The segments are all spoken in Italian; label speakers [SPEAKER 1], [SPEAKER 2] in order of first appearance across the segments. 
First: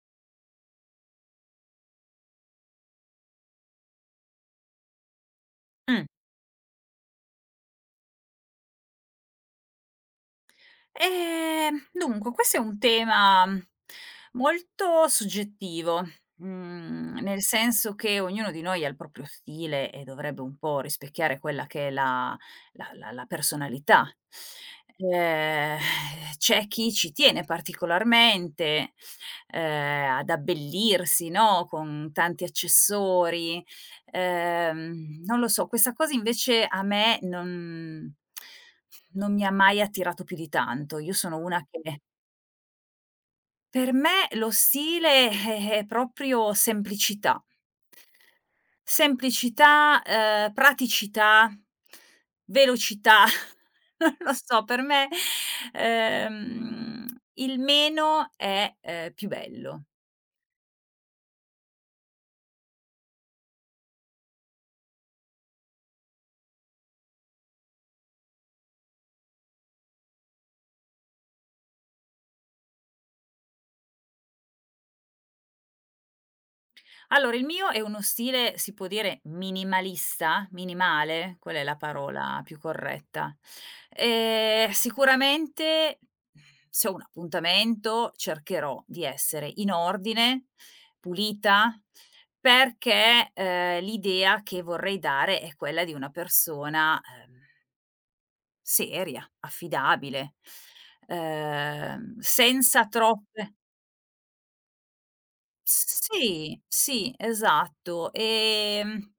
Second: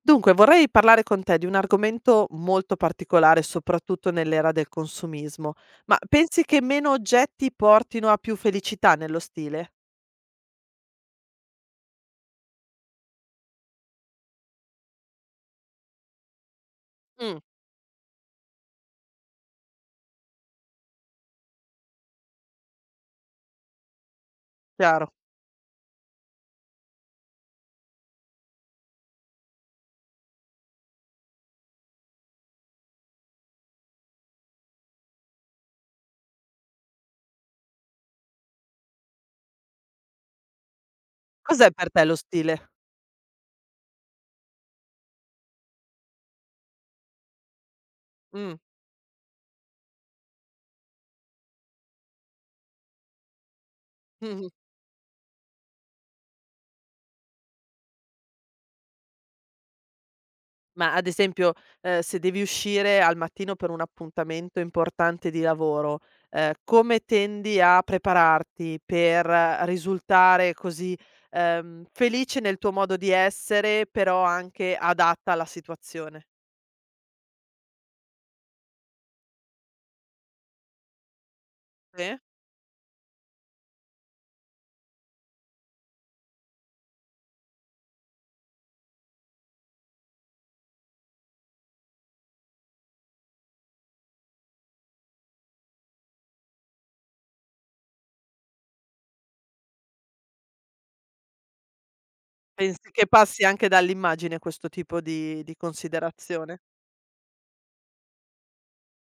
[SPEAKER 1] Dunque, vorrei parlare con te di un argomento molto particolare, soprattutto nell'era del consumismo. Ma
[SPEAKER 2] Mh.
[SPEAKER 1] pensi che meno oggetti portino a più felicità nello stile?
[SPEAKER 2] Dunque questo è un tema molto soggettivo,
[SPEAKER 1] Mh,
[SPEAKER 2] nel senso che ognuno di noi ha il proprio stile e dovrebbe un po' rispecchiare quella che è la la personalità.
[SPEAKER 1] chiaro.
[SPEAKER 2] Ehm, C'è chi ci tiene particolarmente, ad abbellirsi, no, con tanti accessori. Non lo so, questa cosa invece a me non mi ha mai attirato più di tanto. Io sono una
[SPEAKER 1] Cos'è
[SPEAKER 2] che
[SPEAKER 1] per te lo stile?
[SPEAKER 2] per me lo stile è proprio semplicità.
[SPEAKER 1] Mh,
[SPEAKER 2] Semplicità, praticità, velocità, non lo
[SPEAKER 1] mh-mh.
[SPEAKER 2] so, per me, ehm, il meno è, più bello.
[SPEAKER 1] Ma ad esempio, se devi uscire al mattino per un appuntamento importante di lavoro, come tendi a prepararti per risultare così, felice nel tuo modo di essere, però anche adatta alla situazione?
[SPEAKER 2] Allora, il mio è uno stile, si può dire, minimalista, minimale, quella è la
[SPEAKER 1] Sì?
[SPEAKER 2] parola più corretta. Sicuramente se ho un appuntamento cercherò di essere in ordine, pulita, perché, l'idea che vorrei dare è quella di una persona, seria, affidabile, senza
[SPEAKER 1] Pensi che passi
[SPEAKER 2] troppe
[SPEAKER 1] anche dall'immagine questo tipo di considerazione?
[SPEAKER 2] sì, sì, esatto.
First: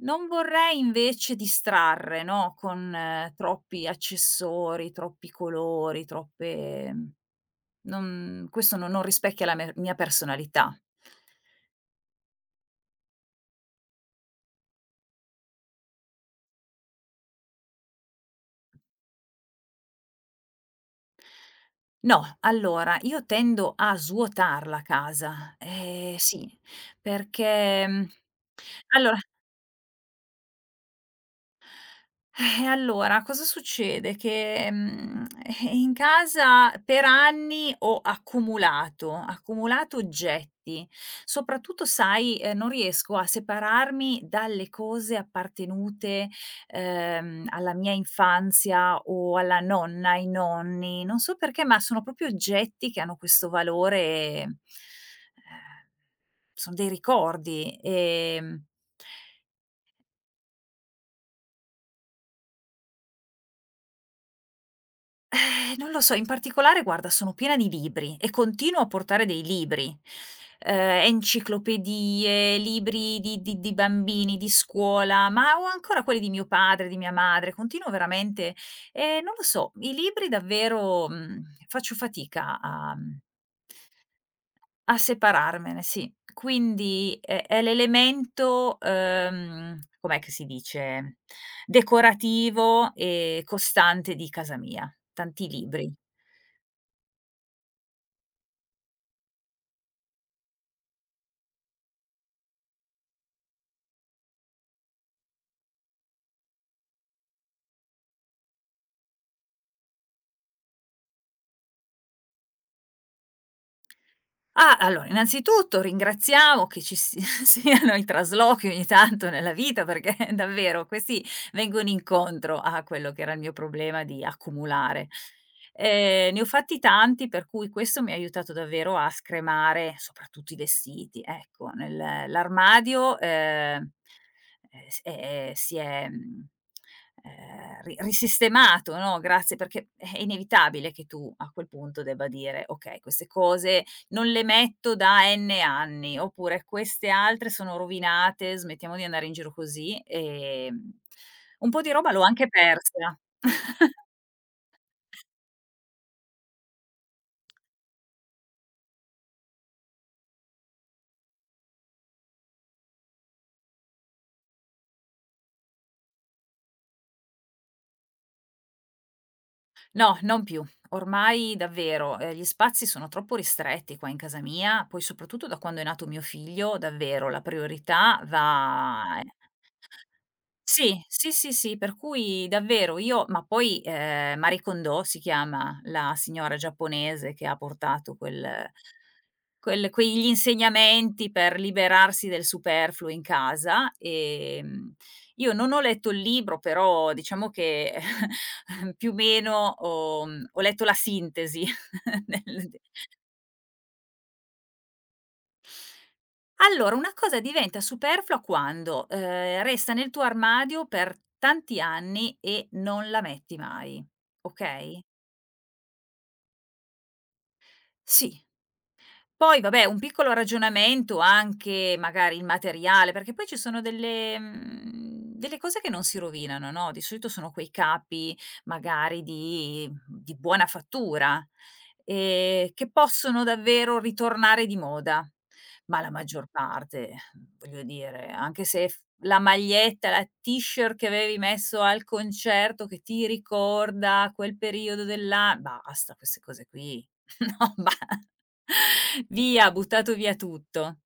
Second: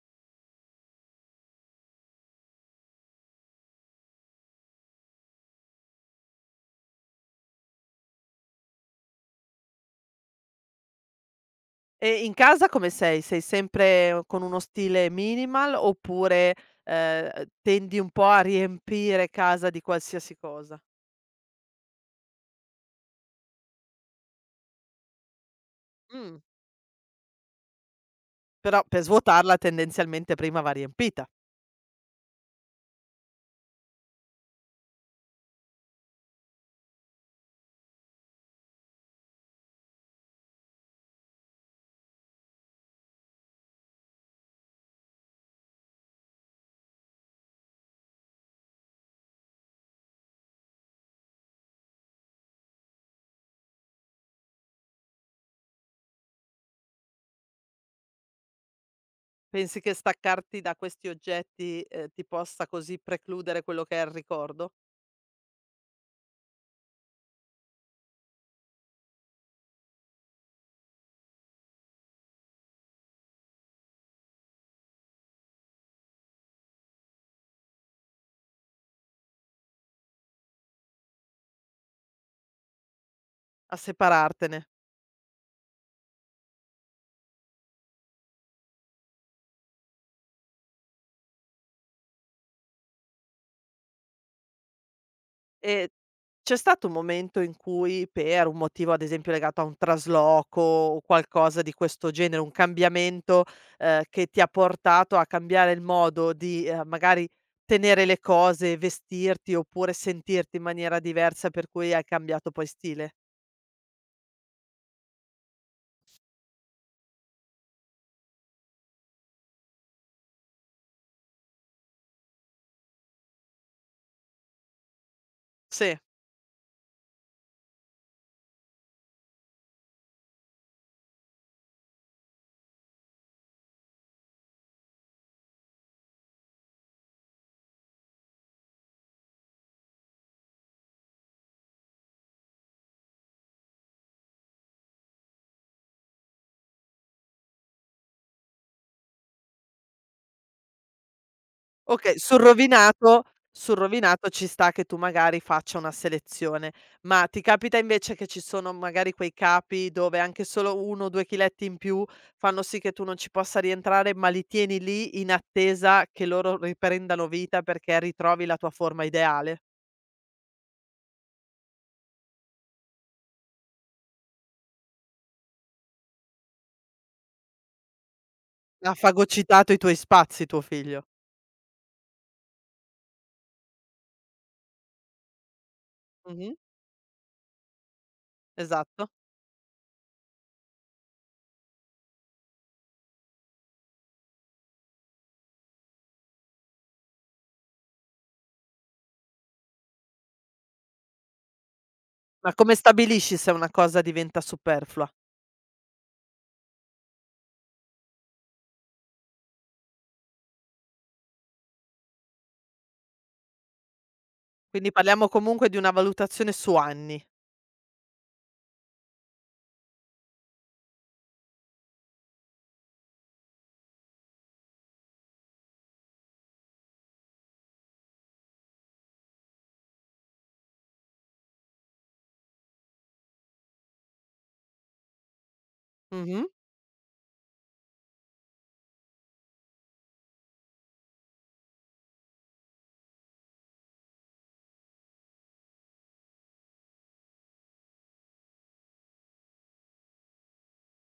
[SPEAKER 2] Non vorrei invece distrarre, no, con troppi accessori, troppi colori, troppe non questo no non rispecchia la me mia personalità.
[SPEAKER 1] E in casa come sei? Sei sempre con uno stile minimal oppure, tendi un po' a riempire casa di qualsiasi cosa?
[SPEAKER 2] No, allora io tendo a svuotar la casa,
[SPEAKER 1] Mh,
[SPEAKER 2] sì, perché, mhmm,
[SPEAKER 1] però per
[SPEAKER 2] allora
[SPEAKER 1] svuotarla tendenzialmente prima va riempita.
[SPEAKER 2] Allora cosa succede? Che, in casa per anni ho accumulato, accumulato oggetti. Soprattutto sai, non riesco a separarmi dalle cose appartenute, alla mia infanzia o alla nonna, ai nonni. Non so perché, ma sono proprio oggetti che hanno questo valore son dei ricordi,
[SPEAKER 1] Pensi che staccarti da questi oggetti, ti possa così precludere quello che è il ricordo?
[SPEAKER 2] Non lo so, in particolare guarda sono piena di libri e continuo a portare dei libri, enciclopedie, libri di bambini, di scuola, ma ho ancora quelli di mio padre, di mia madre, continuo veramente non lo so, i libri davvero, faccio fatica a
[SPEAKER 1] A separartene.
[SPEAKER 2] a separarmene, sì. Quindi è l'elemento, com'è che si dice, decorativo e costante di casa mia, tanti
[SPEAKER 1] Ehm,
[SPEAKER 2] libri.
[SPEAKER 1] C'è stato un momento in cui per un motivo, ad esempio, legato a un trasloco o qualcosa di questo genere, un cambiamento, che ti ha portato a cambiare il modo di, magari tenere le cose, vestirti oppure sentirti in maniera diversa per cui hai cambiato poi stile?
[SPEAKER 2] Ah, allora innanzitutto ringraziamo che ci si siano i traslochi ogni tanto nella vita, perché davvero questi vengono incontro a quello che era il mio problema di accumulare.
[SPEAKER 1] Sì.
[SPEAKER 2] Ne ho fatti tanti, per cui questo mi ha aiutato davvero a scremare soprattutto i vestiti. Ecco, nel l'armadio, s si è, mhmm, ri risistemato, no, grazie perché è inevitabile che tu a quel punto debba dire: "Okay, queste cose non le metto da N anni, oppure queste altre sono rovinate, smettiamo di andare in giro così, un po' di roba
[SPEAKER 1] Okay,
[SPEAKER 2] l'ho anche persa.
[SPEAKER 1] sul rovinato ci sta che tu magari faccia una selezione, ma ti capita invece che ci sono magari quei capi dove anche solo 1 o 2 chiletti in più fanno sì che tu non ci possa rientrare, ma li tieni lì in attesa che loro riprendano vita perché ritrovi la tua forma ideale?
[SPEAKER 2] No, non più. Ormai davvero, gli spazi sono troppo ristretti qua in casa mia, poi soprattutto da quando è nato mio figlio, davvero la priorità
[SPEAKER 1] Ha
[SPEAKER 2] va
[SPEAKER 1] fagocitato i tuoi spazi tuo
[SPEAKER 2] sì,
[SPEAKER 1] figlio.
[SPEAKER 2] sì, sì, sì, per cui davvero io ma poi, Marie Kondo si chiama la
[SPEAKER 1] Mh-mh,
[SPEAKER 2] signora giapponese che ha portato quel
[SPEAKER 1] esatto.
[SPEAKER 2] quegli insegnamenti per liberarsi del superfluo in casa. Io non ho letto il libro, però diciamo che più o meno ho ho letto la sintesi
[SPEAKER 1] Ma
[SPEAKER 2] del
[SPEAKER 1] come
[SPEAKER 2] de
[SPEAKER 1] stabilisci se una cosa diventa superflua?
[SPEAKER 2] allora, una cosa diventa superflua quando, resta nel tuo armadio per tanti anni e non la metti mai,
[SPEAKER 1] Quindi
[SPEAKER 2] okay?
[SPEAKER 1] parliamo comunque di una valutazione su anni.
[SPEAKER 2] Sì. Poi vabbè, un piccolo ragionamento anche magari il materiale, perché poi ci sono delle delle cose che non si rovinano, no, di solito sono quei capi magari di buona fattura, che possono davvero ritornare di moda, ma la
[SPEAKER 1] Mh-mh.
[SPEAKER 2] maggior parte, voglio dire, anche se f la maglietta, la t-shirt che avevi messo al concerto che ti ricorda quel periodo dell'a basta queste cose qui. No, ba Via, buttato via tutto.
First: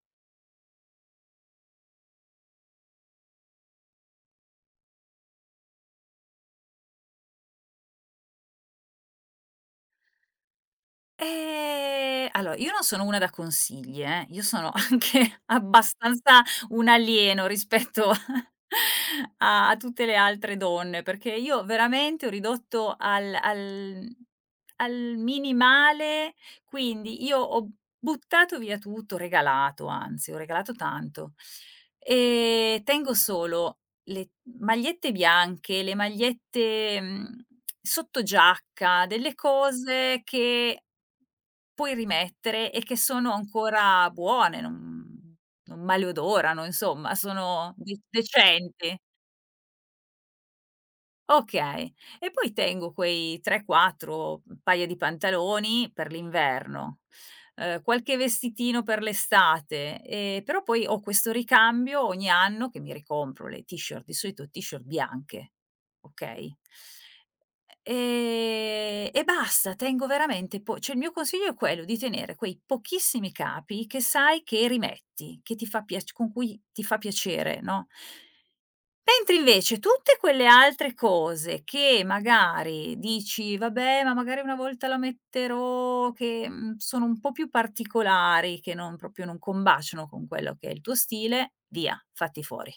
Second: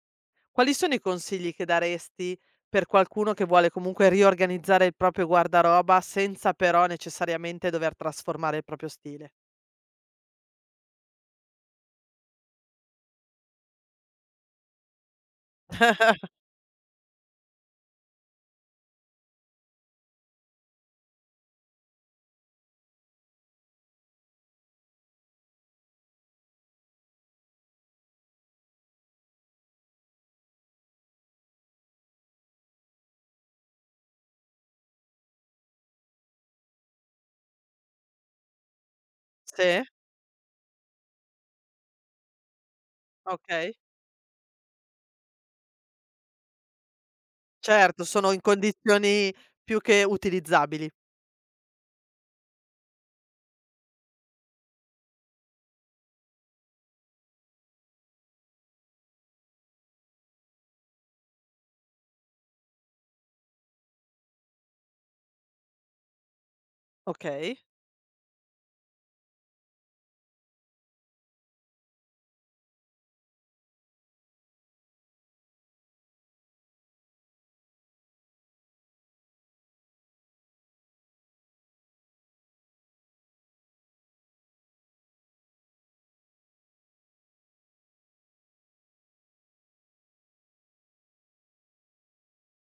[SPEAKER 1] Quali sono i consigli che daresti per qualcuno che vuole comunque riorganizzare il proprio guardaroba senza però necessariamente dover trasformare il proprio stile?
[SPEAKER 2] Allora io non sono una da consigli, io sono anche abbastanza un alieno rispetto a tutte le altre donne, perché io veramente ho ridotto al minimale, quindi io ho buttato via tutto, regalato anzi, ho regalato tanto. Tengo solo le magliette bianche, le magliette, sottogiacca, delle
[SPEAKER 1] Sì,
[SPEAKER 2] cose che puoi rimettere e che sono
[SPEAKER 1] okay.
[SPEAKER 2] ancora buone, non maleodorano, insomma, sono de
[SPEAKER 1] Certo, sono in
[SPEAKER 2] decenti.
[SPEAKER 1] condizioni più che utilizzabili.
[SPEAKER 2] Okay. E poi tengo quei 3, 4 paia di pantaloni per l'inverno, qualche vestitino per l'estate, però poi ho questo ricambio ogni anno che mi ricompro le t-shirt, di solito t-shirt bianche, okay?
[SPEAKER 1] Okay.
[SPEAKER 2] E basta, tengo veramente po cioè il mio consiglio è quello di tenere quei pochissimi capi che sai che rimetti, che ti fa piac con cui ti fa piacere, no, mentre invece tutte quelle altre cose che magari dici: "Vabbè, ma magari una volta la metterò", che, sono un po' più particolari, che non proprio non combaciano con quello che è il tuo stile, via, fatti fuori.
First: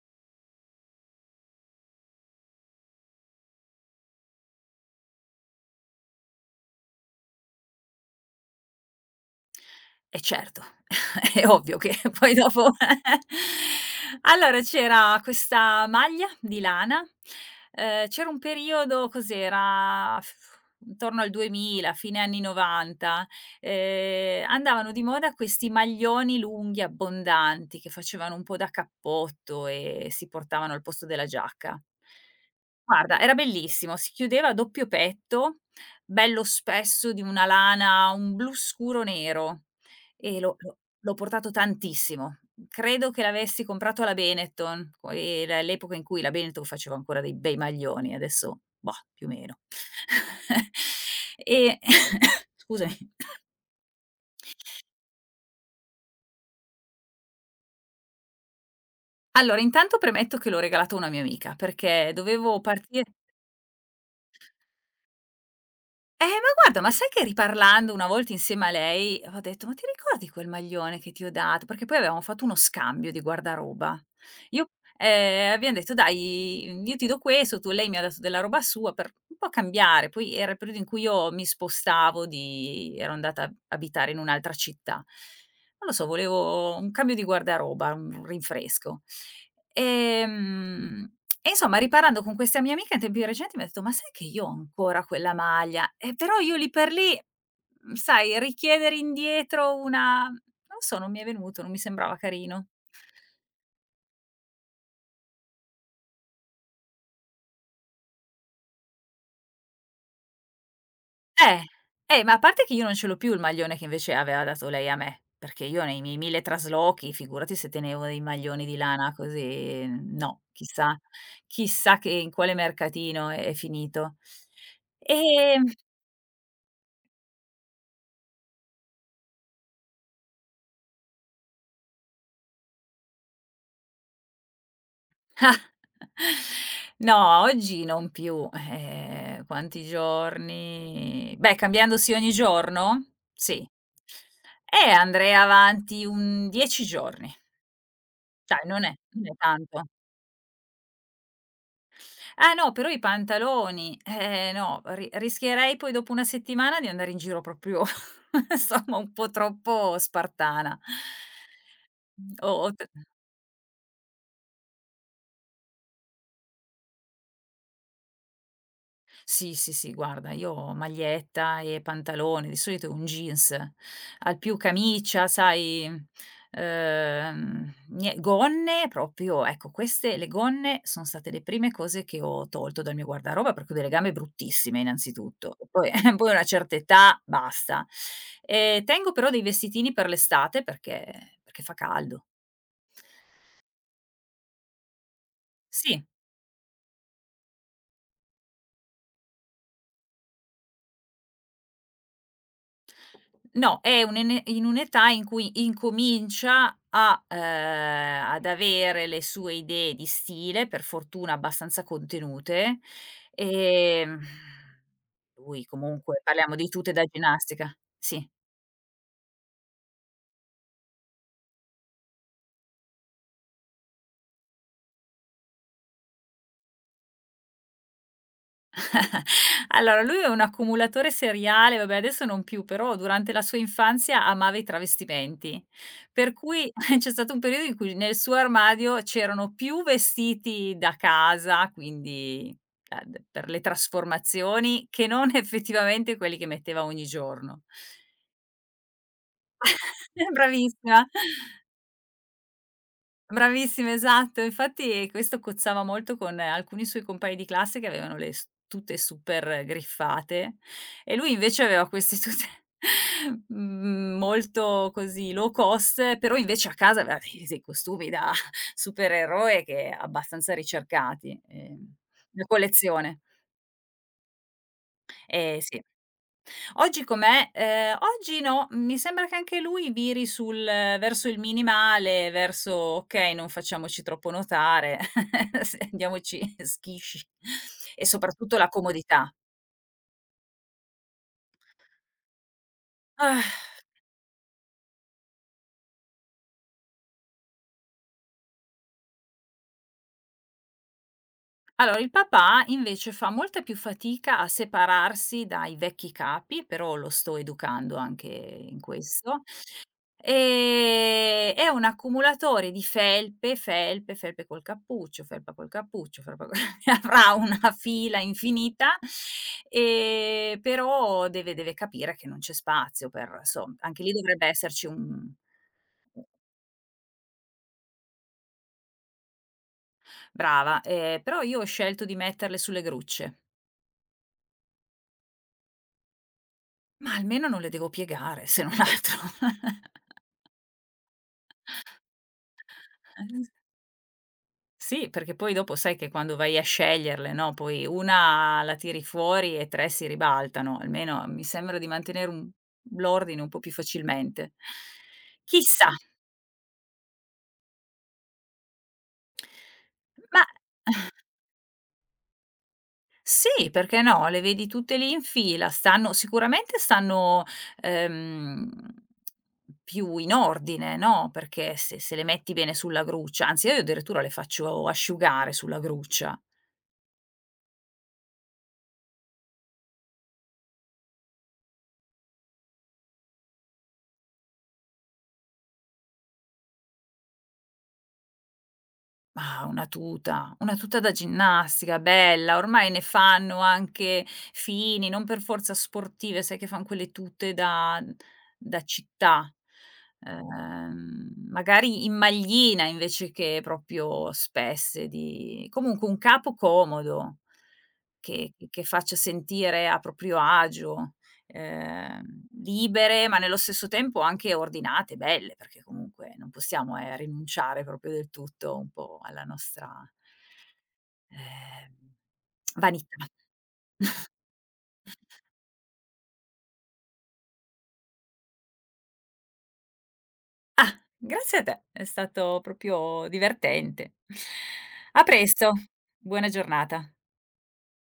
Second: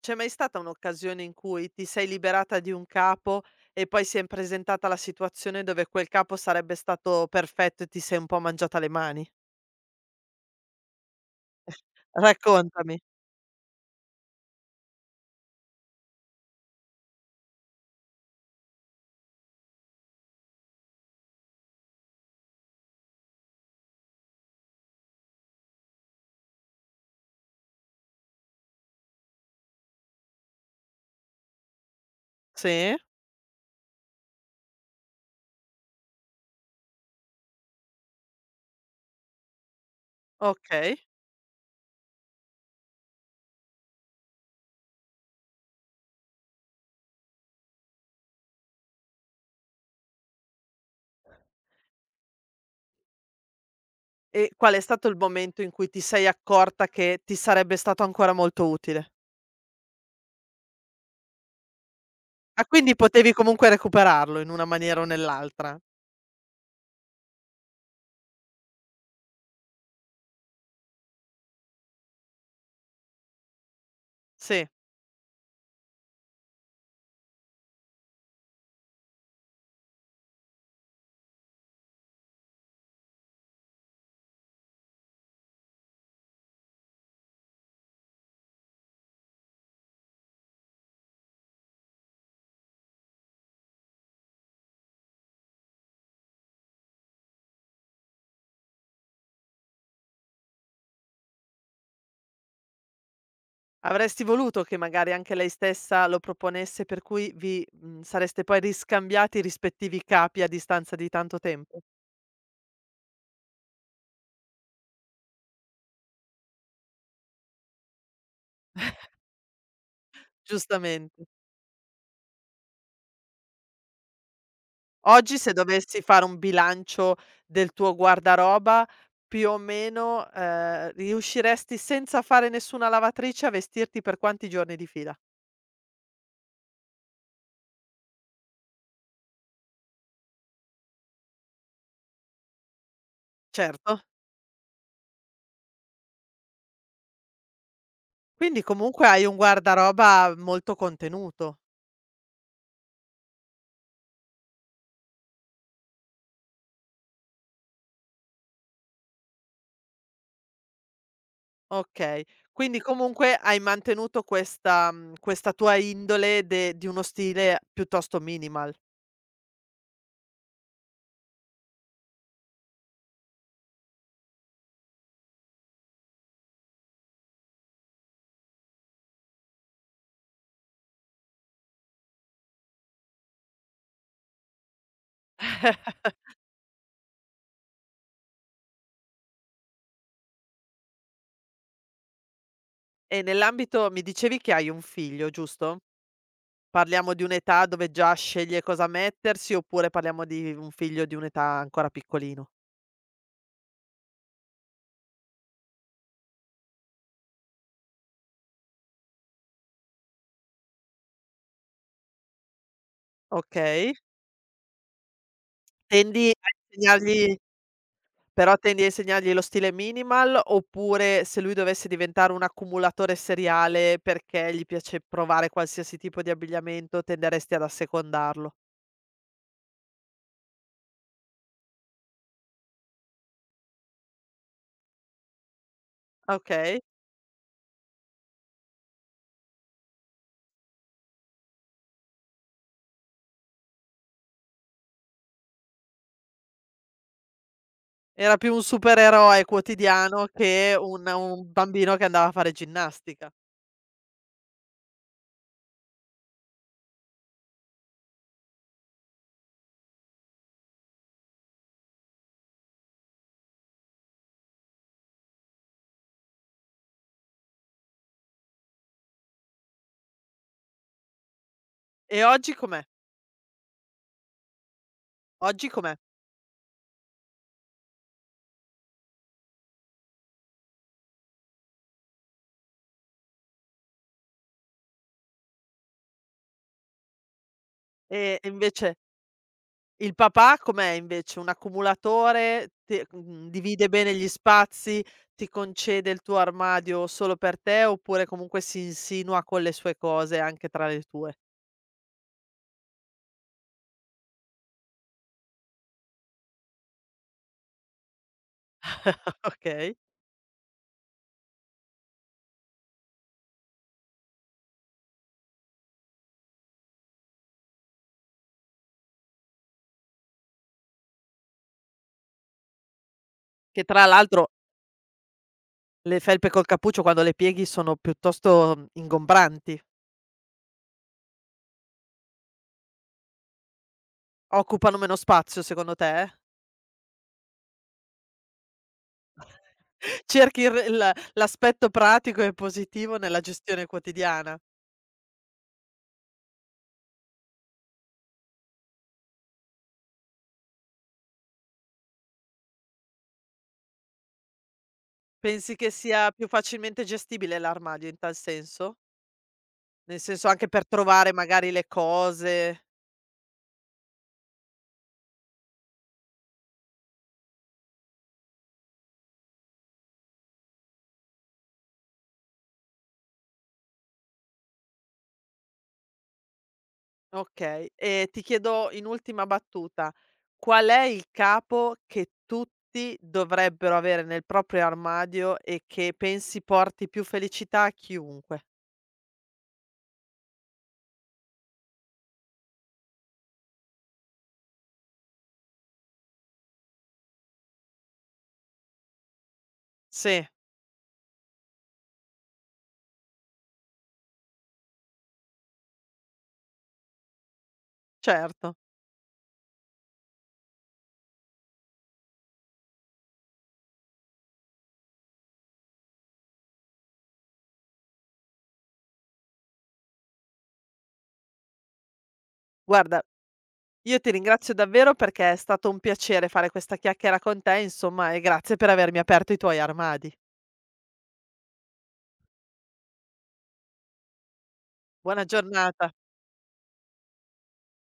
[SPEAKER 1] C'è mai stata un'occasione in cui ti sei liberata di un capo e poi si è presentata la situazione dove quel capo sarebbe stato perfetto e ti sei un po' mangiata le mani?
[SPEAKER 2] E certo, è ovvio che poi dopo
[SPEAKER 1] Raccontami.
[SPEAKER 2] allora c'era questa maglia di lana, c'era un periodo cos'era, intorno al 2000, fine anni '90, andavano di moda questi maglioni lunghi abbondanti che facevano un po' da cappotto e si portavano al posto della giacca.
[SPEAKER 1] Sì,
[SPEAKER 2] Guarda, era bellissimo, si chiudeva a doppio petto, bello spesso di una lana, un blu scuro nero. E l'ho l'ho
[SPEAKER 1] okay.
[SPEAKER 2] l'ho portato tantissimo. Credo che l'avessi comprato alla Benetton, co era l'epoca in cui la Benetton faceva ancora dei bei maglioni, adesso, boh, più o meno. E scusami.
[SPEAKER 1] E qual è stato il momento in cui ti sei accorta che ti sarebbe stato ancora molto utile?
[SPEAKER 2] Allora, intanto premetto che l'ho regalato a una mia amica, perché dovevo
[SPEAKER 1] Ah, quindi
[SPEAKER 2] partir
[SPEAKER 1] potevi comunque recuperarlo in una maniera o nell'altra.
[SPEAKER 2] Ma guarda, ma sai che riparlando una volta insieme a lei, ho detto: "Ma ti ricordi quel maglione che ti ho dato?" Perché poi avevamo fatto uno scambio di guardaroba.
[SPEAKER 1] Sì.
[SPEAKER 2] Io abbiam detto: "Dai, io ti do questo, tu" lei mi ha dato della roba sua per un po' cambiare. Poi era il periodo in cui io mi spostavo di ero andata a abitare in un'altra città. Non lo so, volevo un cambio di guardaroba, un rinfresco. Ehm, e insomma riparando con questa mia amica in tempi recenti mi ha detto: "Ma sai che io ho ancora quella maglia?" Però io lì per lì, sai richiedere indietro una non so, non mi è venuto, non mi sembrava carino.
[SPEAKER 1] Avresti voluto che magari anche lei stessa lo proponesse, per cui vi, mhmm, sareste poi riscambiati i rispettivi capi a distanza di tanto
[SPEAKER 2] Eh,
[SPEAKER 1] tempo.
[SPEAKER 2] ma a parte che io non ce l'ho più il maglione che invece aveva dato lei a me, perché io nei miei 1000 traslochi, figurati se tenevo dei maglioni di lana così, no, chissà
[SPEAKER 1] Giustamente.
[SPEAKER 2] chissà che in quale mercatino è finito.
[SPEAKER 1] Oggi se
[SPEAKER 2] Ehm
[SPEAKER 1] dovessi fare un bilancio del tuo guardaroba, più o meno, riusciresti senza fare nessuna lavatrice a vestirti per quanti giorni di fila?
[SPEAKER 2] No, oggi non più. Quanti giorni? Beh, cambiandosi ogni giorno? Sì.
[SPEAKER 1] Certo.
[SPEAKER 2] Andrei avanti un 10 giorni.
[SPEAKER 1] Quindi
[SPEAKER 2] Dai, non è
[SPEAKER 1] comunque hai
[SPEAKER 2] non è
[SPEAKER 1] un
[SPEAKER 2] tanto.
[SPEAKER 1] guardaroba molto contenuto.
[SPEAKER 2] Ah no, però i pantaloni, eh no, ri rischierei poi dopo una settimana di andare in giro proprio insomma un po' troppo spartana. Mhmm,
[SPEAKER 1] Okay.
[SPEAKER 2] o t
[SPEAKER 1] Quindi comunque hai mantenuto questa mhmm, questa tua indole de di uno stile piuttosto minimal.
[SPEAKER 2] Sì, sì, sì, guarda, io ho maglietta e pantalone, di solito è un jeans, al più camicia, sai, nie gonne proprio ecco, queste le gonne son state le prime cose che ho tolto dal mio guardaroba, perché ho delle gambe bruttissime innanzitutto, e poi poi a una certa età basta. Tengo però dei vestitini per l'estate perché fa caldo.
[SPEAKER 1] E nell'ambito mi dicevi che hai un figlio, giusto?
[SPEAKER 2] Sì.
[SPEAKER 1] Parliamo di un'età dove già sceglie cosa mettersi oppure parliamo di un figlio di un'età ancora piccolino?
[SPEAKER 2] No, è un ene in un'età in cui incomincia a ad avere le sue idee di stile, per fortuna abbastanza contenute,
[SPEAKER 1] Okay.
[SPEAKER 2] ehm, lui comunque
[SPEAKER 1] Tendi a
[SPEAKER 2] parliamo di tute da
[SPEAKER 1] insegnargli
[SPEAKER 2] ginnastica. Sì.
[SPEAKER 1] Però tendi a insegnargli lo stile minimal, oppure se lui dovesse diventare un accumulatore seriale perché gli piace provare qualsiasi tipo di abbigliamento, tenderesti ad assecondarlo?
[SPEAKER 2] Allora, lui è un accumulatore seriale, vabbè adesso non più, però durante la sua infanzia amava i travestimenti. Per cui
[SPEAKER 1] Okay.
[SPEAKER 2] c'è stato un periodo in cui nel suo armadio c'erano più vestiti da casa, quindi da d per le trasformazioni, che non effettivamente quelli che metteva ogni giorno.
[SPEAKER 1] Era più un supereroe quotidiano che un
[SPEAKER 2] Bravissima.
[SPEAKER 1] un bambino che andava a fare ginnastica.
[SPEAKER 2] Bravissima, esatto. Infatti questo cozzava molto con alcuni suoi compagni di classe che avevano le s tute super griffate e lui invece aveva queste tute, mhmm, molto così low cost, però invece a casa aveva dei costumi da supereroe che abbastanza ricercati,
[SPEAKER 1] E
[SPEAKER 2] da
[SPEAKER 1] oggi com'è?
[SPEAKER 2] collezione. Eh
[SPEAKER 1] Oggi
[SPEAKER 2] sì.
[SPEAKER 1] com'è?
[SPEAKER 2] Oggi com'è? Oggi no, mi sembra che anche lui viri sul verso il minimale, verso: "Okay, non facciamoci troppo notare, s andiamoci schisci." E
[SPEAKER 1] E e
[SPEAKER 2] soprattutto la
[SPEAKER 1] invece
[SPEAKER 2] comodità.
[SPEAKER 1] il papà com'è invece? Un accumulatore? Te
[SPEAKER 2] Ah,
[SPEAKER 1] mhmm, divide bene gli spazi, ti concede il tuo armadio solo per te, oppure comunque si insinua con le sue cose anche tra le tue?
[SPEAKER 2] allora, il papà invece fa molta più fatica a separarsi dai vecchi capi, però lo sto educando anche in questo,
[SPEAKER 1] Okay.
[SPEAKER 2] È un accumulatore di felpe, felpe, felpe col cappuccio, felpa co ne avrà una fila infinita, però deve capire che non c'è spazio per insom
[SPEAKER 1] Che
[SPEAKER 2] anche
[SPEAKER 1] tra
[SPEAKER 2] lì dovrebbe
[SPEAKER 1] l'altro
[SPEAKER 2] esserci un
[SPEAKER 1] le felpe col cappuccio quando le pieghi sono piuttosto, mhmm, ingombranti.
[SPEAKER 2] Brava, però io ho scelto di metterle sulle grucce,
[SPEAKER 1] Occupano meno spazio secondo te?
[SPEAKER 2] ma almeno non le devo piegare se non altro.
[SPEAKER 1] Cerchi il l'aspetto pratico e positivo nella gestione quotidiana.
[SPEAKER 2] Sì, perché poi dopo sai che quando vai a sceglierle, no, poi una la tiri fuori e 3 si ribaltano, almeno mi sembra di mantenere un l'ordine un po' più facilmente.
[SPEAKER 1] Pensi
[SPEAKER 2] Chissà,
[SPEAKER 1] che sia più facilmente gestibile l'armadio in tal senso? Nel
[SPEAKER 2] ma
[SPEAKER 1] senso anche per trovare magari le cose.
[SPEAKER 2] sì, perché no, le vedi tutte lì in fila, stanno sicuramente stanno, ehm, più in ordine, no, perché se le metti bene sulla gruccia anzi io addirittura le faccio asciugare sulla gruccia,
[SPEAKER 1] Okay, e ti chiedo in ultima battuta, qual è il capo che tutti dovrebbero avere nel proprio armadio e che pensi porti più felicità a chiunque?
[SPEAKER 2] Ma una tuta da ginnastica bella, ormai ne fanno anche fini, non per forza sportive, sai che fan quelle tute da città.
[SPEAKER 1] Sì,
[SPEAKER 2] Magari in maglina invece che proprio spesse di comunque un capo comodo, che
[SPEAKER 1] certo.
[SPEAKER 2] faccia sentire a proprio agio libere, ma nello stesso tempo anche ordinate, belle, perché comunque non possiamo, rinunciare proprio del tutto un po' alla nostra ehm,
[SPEAKER 1] Guarda,
[SPEAKER 2] vanità.
[SPEAKER 1] io ti ringrazio davvero perché è stato un piacere fare questa chiacchiera con te, insomma, e grazie per avermi aperto i tuoi armadi.
[SPEAKER 2] Grazie a te, è stato proprio divertente. A
[SPEAKER 1] Buona
[SPEAKER 2] presto,
[SPEAKER 1] giornata.
[SPEAKER 2] buona giornata.